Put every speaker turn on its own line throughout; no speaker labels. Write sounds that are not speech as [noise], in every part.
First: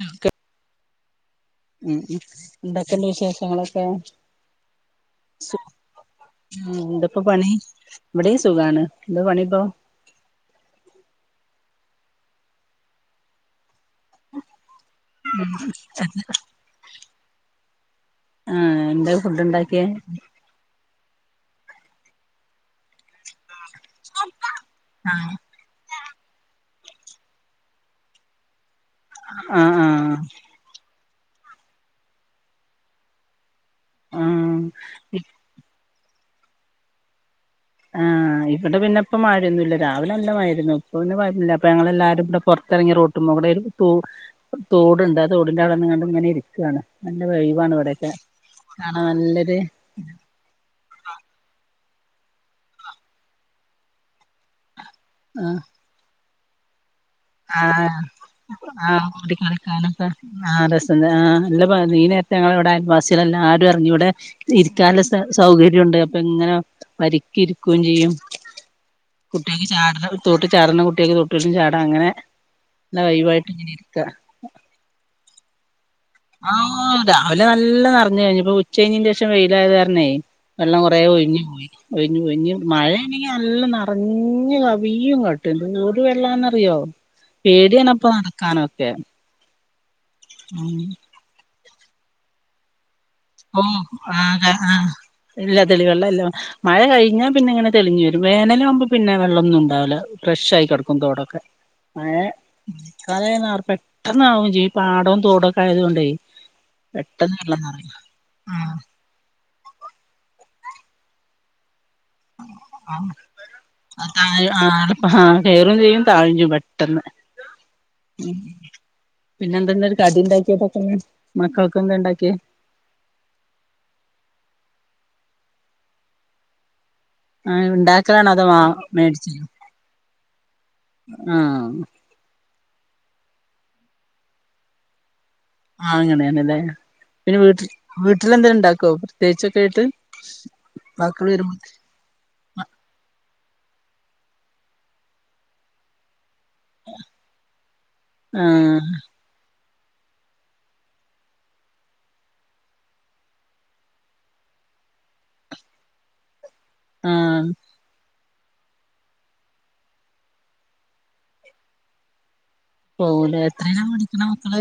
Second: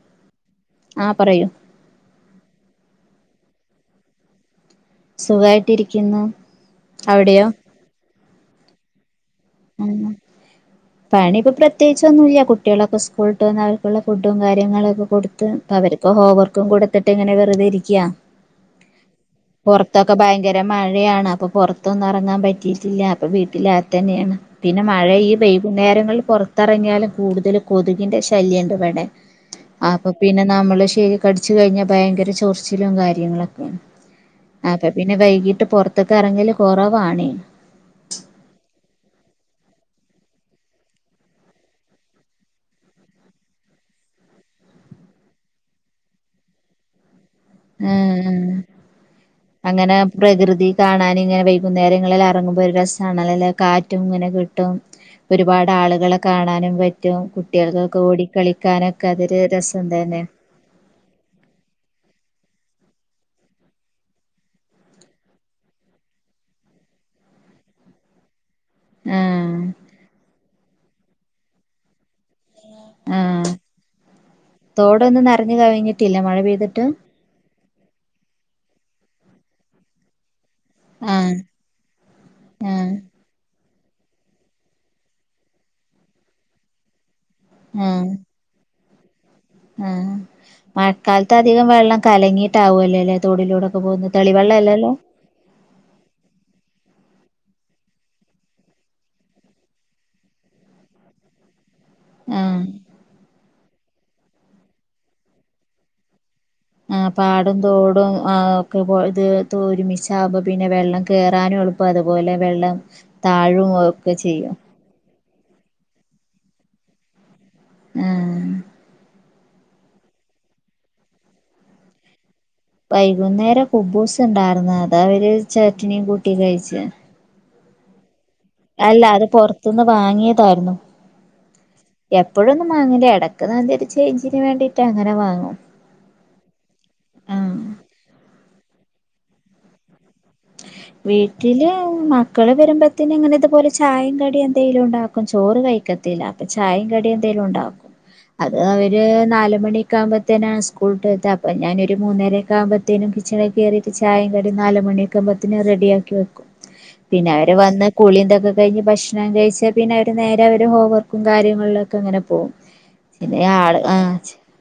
ആ [unintelligible]
ആഹ പറയൂ
ഉം ഉ ഉണ്ടൊക്കന്റെ വിശേഷങ്ങളൊക്കെ
സുഖായിട്ടിരിക്കുന്നു അവിടെയോ
ഇവിടെ സുഖാണ് എന്താ പണിപ്പോ
ആ പണി ഇപ്പൊ പ്രതേകിച്ചു പ്രത്യേകിച്ചൊന്നുല്ല്യ കുട്ടിയേളൊക്കെ സ്കൂളിൽ വിട്ട് വന്നാ അവർക്കുള്ള ഫുഡും കാര്യങ്ങളൊ ക്കെ കൊടുത്ത് അവര്ക്ക് ഹോംവർക്കും കൊടുത്തിട്ട് ഇങ്ങനെ വെറുതെ ഇരിക്ക്യാ
ആഹ് എന്താ ഫുഡ് ഉണ്ടാക്കിയേ
പൊറത്തൊക്കെ ഭയങ്കര മ ഴയാണ് അപ്പൊ പുറത്തൊന്നും എറങ്ങാൻ പറ്റിയിട്ടില്ല അപ്പ വീട്ടില തന്നെയാണ് പിന്നെ മഴ ഈ വൈകുന്നേരങ്ങള് പുറത്തിറങ്ങിയാലും കൂടുതൽ കൊതുകിൻ്റെ ശല്യം ണ്ട് ഇവടെ
ആഹ്
അപ്പൊ
ആഹ്
പിന്നെ നമ്മള് ശ കടിച്ച് കഴിഞ്ഞാ ഭയങ്കര ചൊർച്ചിലും കാര്യങ്ങളൊ ക്കെ
ആഹ്
അപ്പൊ പിന്നെ വൈകിട്ട് പറ പൊറ ത്തൊക്കെ എറങ്ങല് കൊറവാണ്
ആഹ് ഇവിടെ പിന്നെ ഇപ്പ മഴൊന്നില്ല രാവിലെ അല്ല മഴരുന്നു ഇപ്പന്നെ പ [unintelligible] യില്ല അപ്പൊ ഞങ്ങള് എല്ലാരും ഇവിടെ പുറത്തിറങ്ങി റോട്ടുമ്പോ ഇവിടെ ഒരു തോ തോടുണ്ട് ആ തോടിന്റെ അവിടെ വന്ന്കാണ്ട് ഇങ്ങനെ ഇരിക്കാണ് നല്ല ഒഴിവാണ്
ഉം
ഇവിടെയൊക്കെ
ഉ
കാണാൻ നല്ലൊരു
അങ്ങനെ പ്രകൃതി കാണാൻ ഇങ്ങനെ വയ് കുന്നേരങ്ങളിൽ എറങ്ങുമ്പോ ഒരു രസാണല്ലൊ ലേ കാറ്റും ഇങ്ങനെ കിട്ടും ഒരുപാട് ആളുകളൊ കാണാനും പ
ആ ആ
അതൊരു രസം
ടിക്കളിക്കാനൊക്കെ
തന്നെ
ആ രസം ണ്ട് ആ ല്ല [unintelligible] ഈ നേരത്തെ ഞങ്ങളിവിട വാസികള് എല്ലാരും അറ ങ്ങി ഇവിടെ ഇരിക്കാനുള്ള സ സൗകര്‌യൂണ്ട് അപ്പ ഇങ്ങനെ വരിക്ക് ഇരിക്കും ചെയ്യും
ആഹ്
കുട്ടിയേക്ക് ചാട തോട്ട് ചാട്ണ കുട്ടി യേക്ക് തൊട്ടിക്കും ചാട അങ്ങനെ എന്നാ വൈവായിട്ട്
ആഹ്
ഇങ്ങനെ ഇരിക്ക
റഞ്ഞു കവിഞ്ഞ്
ആഹ് രാവിലെ നല്ല നറഞ്ഞ് കഴിഞ്ഞ് ഇപ്പോ ഉച്ചയിഞ്ഞിൻ്റെ ശം വെയിയിലായത് കാരണേ വെള്ളം കുറേ
ആഹ്
ഒഴിഞ്ഞ് പോയി ഒഴിഞ്ഞൊഴിഞ്
ആഹ്
മഴയാണെങ്കിൽ നല്ല റഞ്ഞ് കവിയും ഇങ്ങട്ട് എന്തോരു വെള്ളാന്നറിയോ പേടിയാണപ്പ
ആഹ്
നടക്കാനൊ ക്കെ
ആഹ് മഴ. കാലത്ത ആ അധികം വെള്ളം കലങ്ങിയിട്ടാവല്ലോ ലേ
ഓ ആ ആഹ ഇല്ല തെളിവെള്ളം ഇല്ല മഴ കഴിഞ്ഞാ പിന്നെ ഇങ്ങനെ തെളിഞ്ഞു വരും വേനലാകുമ്പോ പിന്നെ വെള്ളൊന്നുംണ്ടാവൂല്ല ഫ്രഷ് ആയി കിടക്കും തോടൊക്കെ മഴ
ആഹ്
ക്കാലായാ [unintelligible] പെട്ടന്നാവും ജീ പാടവും തോടൊക്കെ ആയത് കൊണ്ടേ
ആഹ്
പെട്ടെന്ന്
പാടും
വെള്ളം നിറയും
തോടും അ ഒക്കെബോൾ ഇത് ത്തോരുമിച്ചാവുമ്പം പിന്നെ വെള്ളം കേറാനു എളുപ്പ അതുപോലെ വെള്ളം താഴും ഒക്കെ ചെയ്യും
ഏറും ചെയ്യും താഴ്ചും പെട്ടെന്ന്
ആ
ഉം പിന്നെന്ത് [unintelligible] ന്ന ഒരു കടി ണ്ടാക്യ പെട്ടെന്ന് മക്കളൊക്കെന്തേ ണ്ടാക്ക്യ
വൈകുന്നേരം കുബൂസ് ഉണ്ടായിര്ന്ന് അതാവര് ചട്നിം കൂട്ടി കഴിച്
ആഹ്ഉണ്ട
അല്ല അത് പൊറ്ത്തുന്ന് വാങ്ങിയതായിരുന്നു
ആ
ഇപ്പോഴൊന്നും മാങ്ങല എടക്ക് നല്ലെരു ചൈഞ്ചിന് വേണ്ടീട്ട് അങ്ങനെ വാങ്ങും
ആഹ് അങ്ങനെന്നെല്ലെ പിന്നെ
ആഹ്
വീട്ടിൽ വീട്ടിലെന്തേണ്ടാക്കോ ത്യേച്ചൊക്കെ ആയിട്ട് മക്കള് വരുമ്പോ
വീട്ടില് മക്കള് വരുമ്പത്തെങ്ങനെ ഇതുപോലെ ചായ കടി എന്തേലുണ്ടാക്കും ചോറ് കഴിക്കത്തില്ല ചായും കടിയെന്തെലും ഉണ്ടാക്കും
ആ
അത് അവര് നാലുമണി ആക്കുമ്പത്തേന്നെ സ്കൂള്ട്ടത്ത അപ്പ ഞാനൊരു മൂന്നേരക്കാവുമ്പൊ ത്തിനും കിച്ചണിൽ കേറിട്ട് ചായ കടി നാലു മണിക്ക്മ്പ ന്നെ റെഡിയാക്കി വെക്കും പിന്നെ
ആ
അവര് വന്ന് കുളിന്റെ ഒക്കെ കഴിഞ്ഞ് ഭക്ഷണം കഴിച്ചാൽ പിന്നെ അവര് നേരെ അവര് ഹോം വർക്കും കാര്യങ്ങളിലൊക്കെ അങ്ങനെ പോവും
പോവൂലെ
പിന്നെ ആള്
എത്രയിലാ
ആഹ
പഠിക്കണ മക്കള്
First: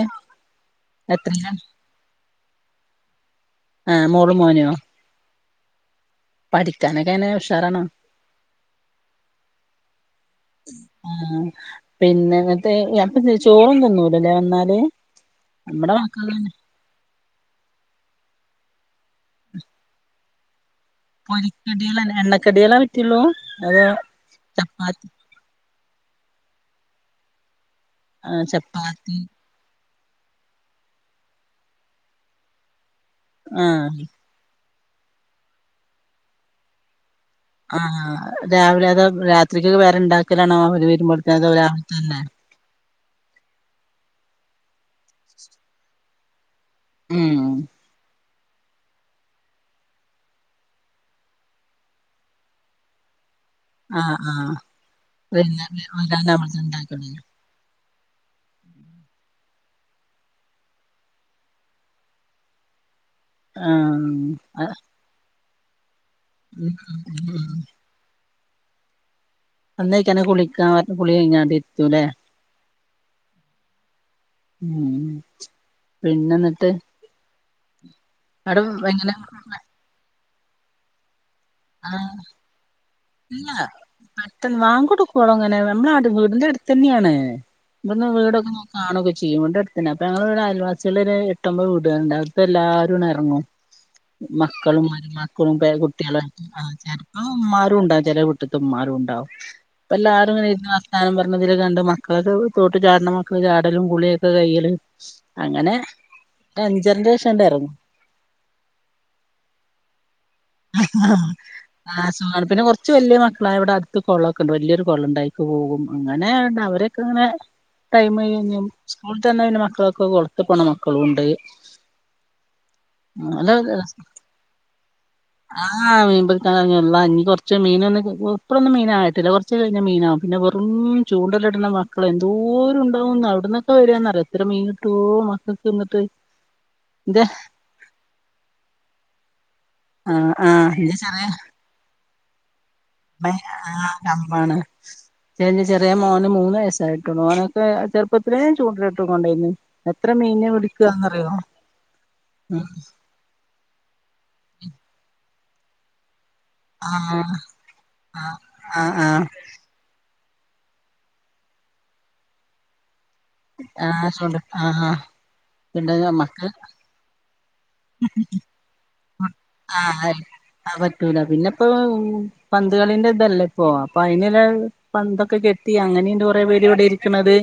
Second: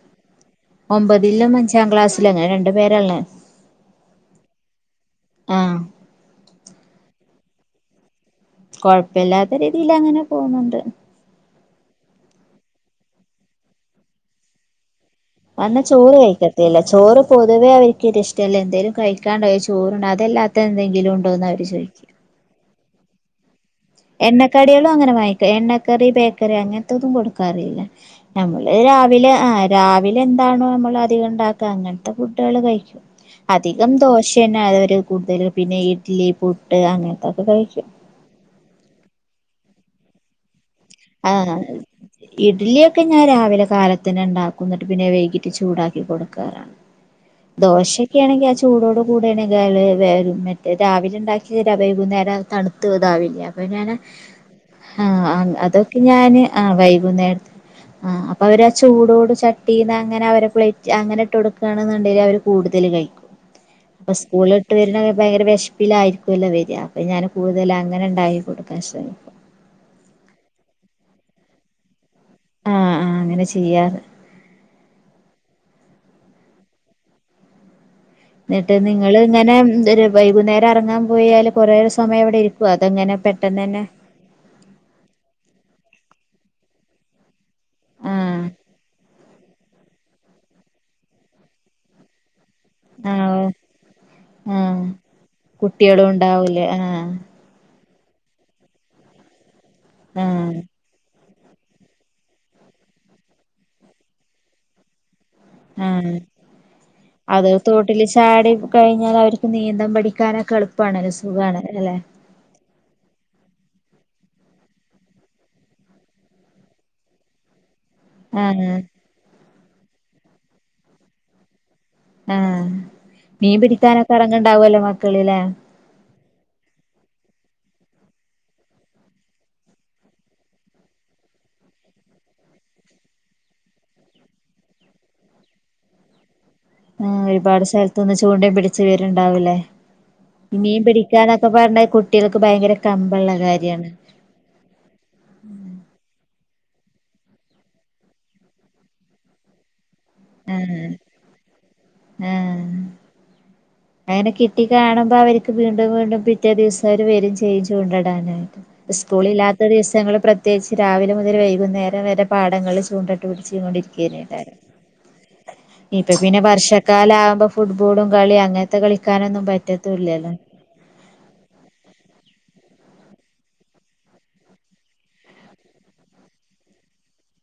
ഒമ്പതിലും
എത്രയിലാ
ഒന്ന് അഞ്ചാം ക്ലാസ് ങ്ങനെ രണ്ടു പേരല്ലേ
ആഹ് മോളും മോനോ
ആഹ്
പഠിക്കാനൊക്കെങ്ങനെ ഉഷാറാണോ
കൊഴപ്പില്ലാത്ത രീതിയിലങ്ങനെ പോന്നുണ്ട്
ആ പിന്നെ [unintelligible] അപ്പൊ ചോറൊന്നു തീന്നൂലലെ വന്നാല്
വന്ന
നമ്മടെ
ചോറ്
മക്കള്
കയിക്കത്തെല്ല ചോറു പൊതുവേ അവർക്ക് ഇത് ഇഷ്ടല്ല എന്തെലും കഴിക്കാണ്ടാ ചോറ്ണ്ടാവും അതെല്ലാ
പൊരിക്കട്യേളല്ലെ എണ്ണക്കട്യേലെ പറ്റൊള്ളൂ
എണ്ണക്കട്യേളും അങ്ങനെ വാങ്ങിക്ക എണ്ണ കറി ബേക്കറി അങ്ങൻതതും കൊടുക്കാറില്ല
ആ
നമ്മള്
ചപ്പാത്തി
രാവിലെ ആഹ് രാവി ട്ടില് എന്താണോ നമ്മൾ അധികം ഉണ്ടാക്ക അങ്ങൻത്തെ ഫുഡ്ഡ്കള് കഴിക്കും
ആ
അധികം ദോശന്നെ അഹ് കൂടുതലും പിന്നെ ഇഡ്ലി പുട്ട് അങ്ങനെ
ആഹ് രാവിലെ അതാ രാത്രിക്കൊക്കെ വേറെ ഇണ്ടാക്കലാണോ
ആഹ് ഇഡ്ലിയൊക്കെ ഞാൻ രാവിലെ കാലത്ത തന്നെ ഇണ്ടാക്കും ന്ന്ട്ട് പിന്നെ വൈകിട്ട് ചൂടാക്കി കൊടുക്കാറാണ്
ഉം
ദോശെ ന്ക്ക്യയാണെങ്കിൽ ആ ചൂടോട് കൂടെയാണെങ്കില് [unintelligible] രാവിലെ ഇണ്ടാക്കിയതാ വൈകുന്നേരം തണുത്ത് ഇതാവില്ലേ പ്പ ഞാന്
ആ ആ
ആ ആ അത്
വൈകുന്നേരം
ക്ക് ഞാന്
വരാനാവുമ്പഴത്തേന്
ആ
ഉണ്ടാക്കല്
വൈകുന്നേരത്തെ ആ അപ്പൊ അവര് ആ ചൂടോട് ചട്ടീന്ന് അങ്ങനെ അവരെ പ്ലേറ്റ് അങ്ങനെ ഇട്ട് കൊടുക്കാണന്നുണ്ടേല് അവര് കൂടുതല് കഴിക്കും
ആ
അപ്പൊ സ്കൂള് വിട്ടുവരണെ ഭയങ്കര വെശ് പ്പിലായിരികു ത്തു അല്ലെ വര്യാ അപ്പോ ഞാൻ കൂടുതല് അങ്ങനെ ഇണ്ടായി [unintelligible]
വന്നയിക്കണെ കുളിക്കാ കുളി കഴിഞ്ഞാണ്ടിരുത്തൂല്ലേ
ആഹ് ആഹ് അങ്ങനെ ചെയ്യാറ്
ഉം പിന്നെന്ന്ട്ട്
ന്ന്ട്ട് നിങ്ങളിങ്ങനെ ഉം [unintelligible] വൈകുന്നേരം എറങ്ങാൻ പോയാലും
ആഹ് ഇല്ല
തന്നെ
പെട്ടെന്ന് ബാങ്ക് കൊടുക്കുവോളം അങ്ങനെ വേ മ്മളാടു വീടിന്റെ അടുത്തന്നെയാണ് ഇവിടന്ന്
ആഹ്
വീടൊക്കെ കാണൊക്കെ ചെയ്യും. വീടിന്റെ അടുത്തന്നെ അപ്പ ഞങ്ങള് വ്ടെ അയൽവാസിയളൊര് എട്ടോമ്പത് വീട്കള്ണ്ടാവും ക്കല്ലാരൊന്നറങ്ങും
ആഹ് ആഹ്
മക്കളും മക്കളും
കുട്ടികളും
പേരകുട്ട്യാളും
ഉണ്ടാവൂലേ
ആഹ് ചെലപ്പൊ ഉമ്മാരു പ്പളുണ്ടാവും ചെലേ വീട്ടിത്തമ്മാരും ഉണ്ടാവും പ്പല്ലാരും ഇങ്ങനെ
ആഹ്
ഇരുന്ന് വർത്താനം പ [unintelligible] രണ്ട് മക്കള്തും തോട്ട്ചാട്ണ മക്കള് ചാടലും കുളിയൊക്കെ കയ്യലും
ആ അത്
ഇറങ്ങും
തോട്ടില് ചാടി കഴിഞ്ഞാൽ അവര്ക്ക് നീന്താന് പഠിക്കാന
ആ സുഖാണ് പിന്നെ കൊറച്ച് വല്ല്യാ മക്കളായവ്ടെ അ ത്ത് കൊളക്കണ്ട് വല്ല്യൊരു കൊളണ്ടയിക്ക് പോകും അങ്ങനെ ണ്ട് അവരൊക്കെ അങ്ങനെ ടൈമയ്യുഞ്ഞും
ആഹ്
സ്കൂള്ട്ടന്നാ പിന്നെ മ ക്കളൊക്കെ കൊളത്ത് പോണ മക്കളുണ്ട്
ആ മീൻ പിടിക്കാനൊക്കെ എറങ്ങേണ്ടാവല്ലോ ങ്ങക്ക്
ആ മീൻ പി [unintelligible] കൊറ്ച്ച് മീനൊന്ന് പോകൊ പ്പളൊന്നും മീനായിട്ടില്ല കൊറച്ച് കഴിഞ്ഞ മീനാവും. പിന്നെ വെറും ചൂണ്ടല്ട്ണ മക്കളെന്തോരം ഉണ്ടാവുംന്ന എവിടന്നൊക്കെ വരൂന്നറിയൊ എത്ര മീൻ കിട്ടുവോ മക്കള്ക്ക്ന്ന്ട്ട്
ആ ഒരുപാട് സ്ഥലത്ത്ന്ന് ചൂണ്ടയും പിടിച്ചു വര്ണ്ടാവുല്ലേ
ആഹ് ആഹ്
മീൻ പിടിക്കാനൊക്കെപാണ്ടെ കുട്ടിയേൾക്ക് ഭയങ്കര
അ
കമ്പുള്ള
ആ
കാര്യാണ്
കമ്പാണ് ചേഞ് ചെറിയ മോന് മൂന്ന് വയസായിട്ടൊള്ളു ഓനൊക്കെ ചെറുപ്പത്തിലേ ചൂണ്ടല്ട്ടും കൊണ്ടേയ്ന്ന്
ആ ആ
ഉം
അങ്ങനെ കിട്ടി കാണുമ്പോ അവര് ക്ക് വീണ്ടു വീണ്ടു പി റ്റേ ദിവസവര്
ആഹ്
വെരും ചെയ്യും
ആഹ്
ചൂണ്ടടാനായിട്ട്
ആഹ് ആഹ്
സ്കൂള് ഇല്ലാത്ത ദിവസങ്ങള് പ്ര ത്യേയിച്ച് രാവിലെ മുതല് വൈകുന്നേരം വരെ പാടങ്ങളില് ചൂണ്ട ഇ
ആഹ് ചൂണ്ട് ആ
ഇത് പിന്നെ വർഷക്കാല ആവുമ്പൊ ഫുട്ബോളും കളിയും അങ്ങനത്തെ കളിക്കാനൊന്നും
ആഹ്
പറ്റത്തുല്ലല്ലോ
പന്തുകളിന്റെ ഇതല്ലേ ഇപ്പോ പ്പൊ അയ്ന്ള്ള പന്തൊക്കെ കെട്ടി അങ്ങനിണ്ട് കൊറേ പേര് ഇവിടെ ഇരിക്ക്ണത്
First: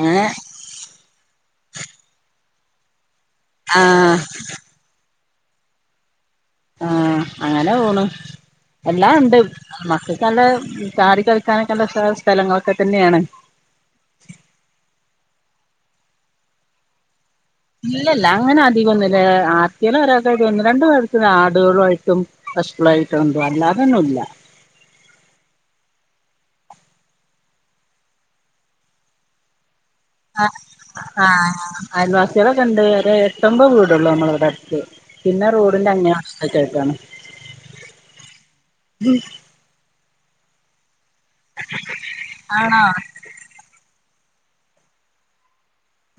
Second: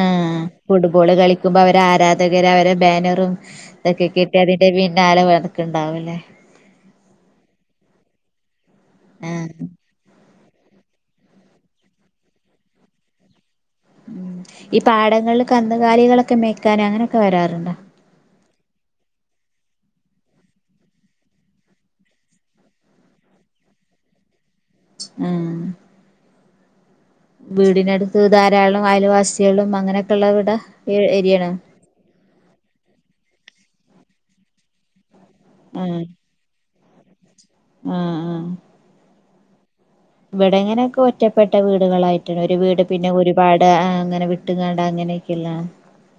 ആ ഫുട്ബോള് കളിക്കുമ്പോ അവര് ആരാധ രവരെ ബാനറും ഇതൊക്കെ
ആഹ്
കിട്ടി അതിന്റെ പിന്നാലെ [unintelligible] ക്കെ ണ്ടാവൂലേ
ആ അങ്ങനെ പോണു എല്ലാം ഉണ്ട്
ആഹ്
ഇമ്മാക്ക് നല്ല ചാടി കളിക്കാനൊക്കെല്ല സ സ്ഥലങ്ങളൊക്കെ തന്നേണ്
കന്ന്കാലികളൊക്കെ മേക്കാന് അങ്ങനെ
ഇല്ലല്ല അങ്ങനെ അധികൊന്നില്ല എ ആ [unintelligible] ഒരാക്കായിട്ട് ഒന്ന് രണ്ടു പേർക്ക് ആടു കൊളായിട്ടും പശുക്കളായിട്ടും ഉണ്ടും അല്ലാതൊന്നും ഇല്ല
ആഹ് വീടിനടുത്ത് ധാരാളം അയൽവാസികളും അങ്ങനെ
ആ ആ അയൽവാസികളൊക്കെ ഇണ്ട് ഒര് എട്ടൊമ്പഅ് വീ ടൊള്ളൂ നമ്മളവടട്ത്ത് പിന്നെ റോഡിന്റെ അങ്ങേ അ [unintelligible] ഒക്കെ ആയിട്ടാണ്
ആ ആ
ഉ
ഇവിടെങ്ങനൊക്കെ ഒ റ്റപ്പെട്ട വീടുകളായിട്ടാണ് ഒരു വീട് പിന്നെ ഒരുപാട് അ അങ്ങനെ വി ഇട്ട്ങ്ങാണ്ടാ അങ്ങനെയൊക്കെല്ലാ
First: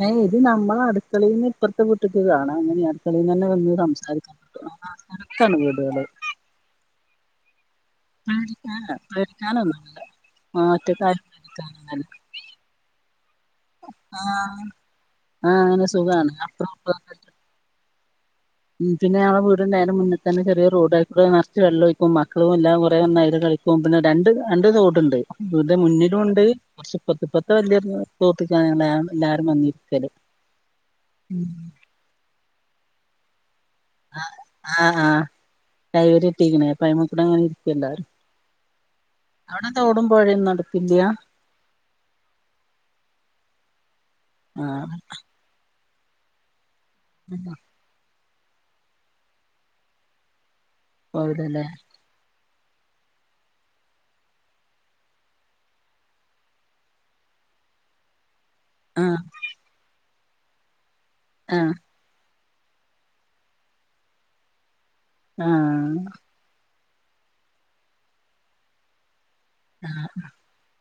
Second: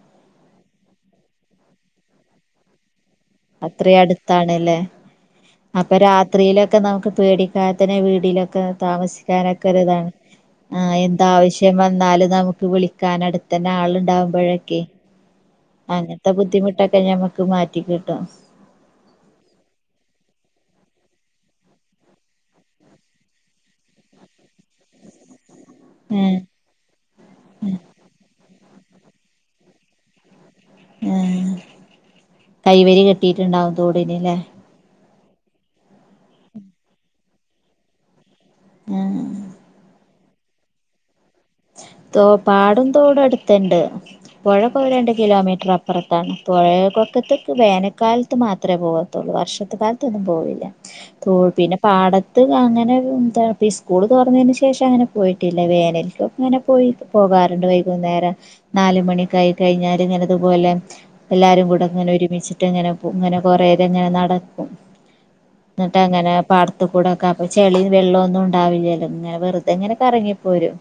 അയ് ഇത് നമ്മള അടുക്കളേന്ന് ഇപ്പറത്തെ വീട്ടിക്ക് കാണാം അങ്ങനെയ ക്കളേന്നെന്നെ വന്ന്
അത്രയും
സംസാരിക്കാൻ പറ്റും
അടുത്താണല്ലേ
ആ [unintelligible] ത്താണ് വീടുകള്
പേടി [unintelligible] വീടിലൊക്കെ
പേടിക്കാന്
താമസിക്കാനൊക്കെ
പേടിക്കാനൊന്നുല്ല
ഒരുതാണ്. ആ
ഒറ്റക്കായി
എന്താവശ്യം
പേടിക്കാനൊന്നുല്ല
വന്നാലും നമുക്ക് വിളിക്കാൻ അടുത്തന്നെ ആള്ണ്ടാവുമ്പഴൊക്കെ
ആ അങ്ങനെ
അങ്ങൻത്തെ
സുഖാണ് അപ്പറോം ഇപ്പറോം
ബുദ്ധിമുട്ടൊക്കെ ഞമ്മക്ക് മാ റ്റിക്ക് ട്ടോ
ഉം പിന്നെ ഞങ്ങളെ വീടിൻ്റെ നേരെ മുന്ന് തന്നെ ചെറിയ റോഡ് അയ്ക്കൂടെ നർച്ച് വെള്ളം ഒഴിക്കും മക്കളും എല്ലാം കൊറേ ഒന്നയില് കളിക്കും പിന്നെ രണ്ട് രണ്ട് തോട്ണ്ട്. ഇത്
ഏഹ്
മുന്നിലുണ്ട് കുറച്ച് ഇപ്പത്തി ഇപ്പത്തെ വലിയ [unintelligible] [unintelligible] എല്ലാരും വന്നിരിക്കല്. ഉം
ഏഹ് കൈവരി കെട്ടിയിട്ടുണ്ടാവു
ആഹ് ആഹ് ആഹ് കൈവരി ഇട്ടിരിക്കണ് അപ്പ അയിമ്മേകൂടെ അങ്ങനെ ഇരിക്കല്ലാരും.
ആഹ്
അവിടെ തോടും പൊഴേന്നും അടുത്തില്ലാ?
തോ പാടും തോടും അടുത്തിണ്ട്. പുഴപ്പോ
ആഹ്
രണ്ട് കിലോമീറ്റർ അ പ്പർത്താണ് [unintelligible] പൊക്കത്തക്ക് വേനൽക്കാല ത്ത് മാത്രമേ പോകത്തുള്ളൂ വർഷത്ത് കാലത്തൊന്നും പോവില്ല. തോ
പോവൂലല്ലേ
പിന്നെ പാട അത് അങ്ങനെ എന്താ സ്കൂൾ തുറന്നതിന് ശേഷം അങ്ങനെ പോയിട്ടില്ല വേനലിക്കും അങ്ങനെ പോയി പോകാറുണ്ട് വൈകുന്നേരം നാല്
ആഹ്
മണിയൊക്കായി കഴിഞ്ഞാല് ഇങ്ങനെ ത്പോലെ എല്ലാരും
ആഹ്
കൂടെങ്ങനെ ഒരുമിച്ച് ഇങ്ങനെ പു ഇങ്ങനെ കൊറേകെങ്ങനെ നടക്കും ന്ന്ട്ട്
ആഹ്
അങ്ങനെ പാട് ടത്ത്കൂടൊക്കാ അപ്പ ചളി വെള്ളാെന്നുണ്ടാവില്ല്യല്ലോ ങ്ങനെ വെറ്തെങ്ങനെ കറങ്ങിപ്പോരും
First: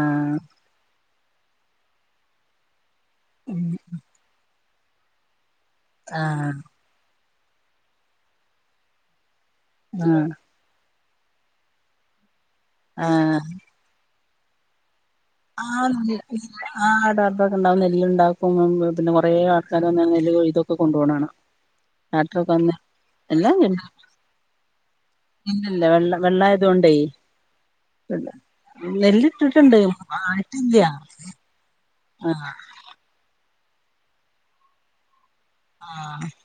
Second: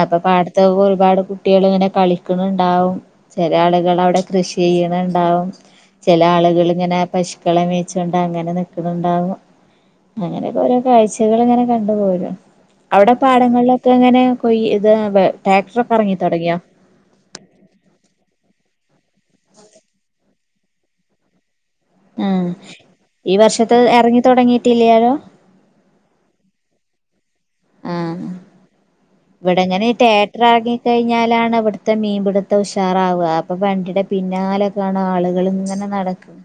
ആപ്പ
ആഹ്
പാടത്തൊക്കൊ രുപാട് കുട്ടികള്ങ്ങനെ കളിക്ക്ണ് ണ്ടാവും ചെല
ഉം
ആള്കളവ്ടെ കൃഷ് ചെയ്യ്ണ് ണ്ടാവും ചെല
ആഹ്
ആള്കള്ങ്ങനെ പശ് ക്കളെ മേച്ചാണ്ട് അങ്ങനെ നിക്ക്ണ് ണ്ടാവും
ആഹ്
അങ്ങനെയൊക്കെ ഓരോ കാഴ്ച്ച ച്ചകള്ങ്ങനെ കണ്ട് പോരാ അവ്ടെ പാടങ്ങൾലൊക്കെങ്ങനെ പൊയ് ഇത്
ആ
തുടങ്ങിയോ
[unintelligible] ആ ട്രാക്ക്ടറൊക്കെ ഉണ്ടാവും നെല്ല്ണ്ടാ ഇപ്പം [unintelligible] പിന്നെ കൊറെ ആൾക്കാര് വന്നാണ് നെല്ല് കൊയ്‌തൊക്കെ കൊണ്ടു പോണ കാണാം
ആഹ് ഈ വർഷത്തെ എറങ്ങി തൊടങ്ങിട്ടില്ലാലോ
ഇതോണ്ടേ [unintelligible] നെല്ല് ഇട്ടിട്ടുണ്ട്
ട്രാക്ടർ എറങ്ങി കഴിഞ്ഞാലാണിവിടുത്തെ ത്തെ
ആഹ്
മീൻപിടുത്ത ഉഷാറാവ ഇപ്പൊ വണ്ടിയുടെ പിന്നാലെ കാണ ആള് കള് ഇങ്ങനെ നടക്കും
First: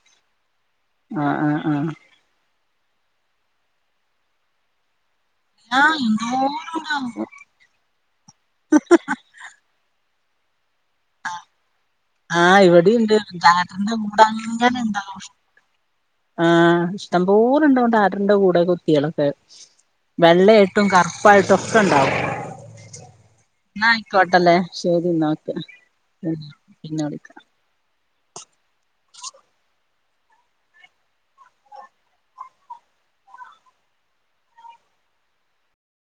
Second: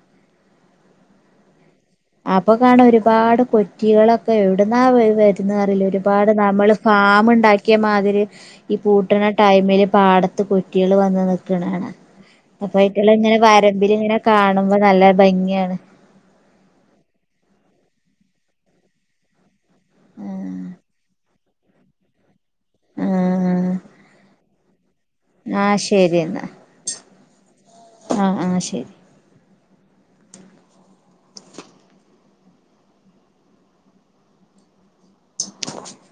ആഹ് ആഹ് ആഹ്
അപ്പൊ കാണ ഒരുപാട് കൊറ്റികളൊക്കെ എവിടുന്ന വ വര ന്ന്റില്ല
ആഹ്
ഒരുപാട് നമ്മള്
എന്തോരണ്ടാവും
ഫാമ് ഉണ്ടാക്കിയ മാതിരി ഈ പൂട്ടണ ടൈമില് പാട [unintelligible] കുട്ടികള് വന്ന് നിക്കണാണ
ആഹ് ഇവിടീണ്ട് ട്രാക്ടറ്‍ന്റെ
ഇങ്ങനെ
കൂടെ
കാണുമ്പോ
അങ്ങനെ
നല്ല
ഇണ്ടാവും
ഭംഗിയാണ്
ആഹ് അട്ടംപോലണ്ട് ഓന്റെ അരന്റെ അവ്ടെ കുത്തീണ് ലേ വെള്ളെയ്ട്ടും കർ ർപ്പയ്ട്ടൊക്കെ ഇണ്ടാവും
ആ
ന്നാ ആയിക്കോട്ടല്ലേ ശരി
ആ
ന്നോക്കെ
ആഹ് ആഹ് ശരി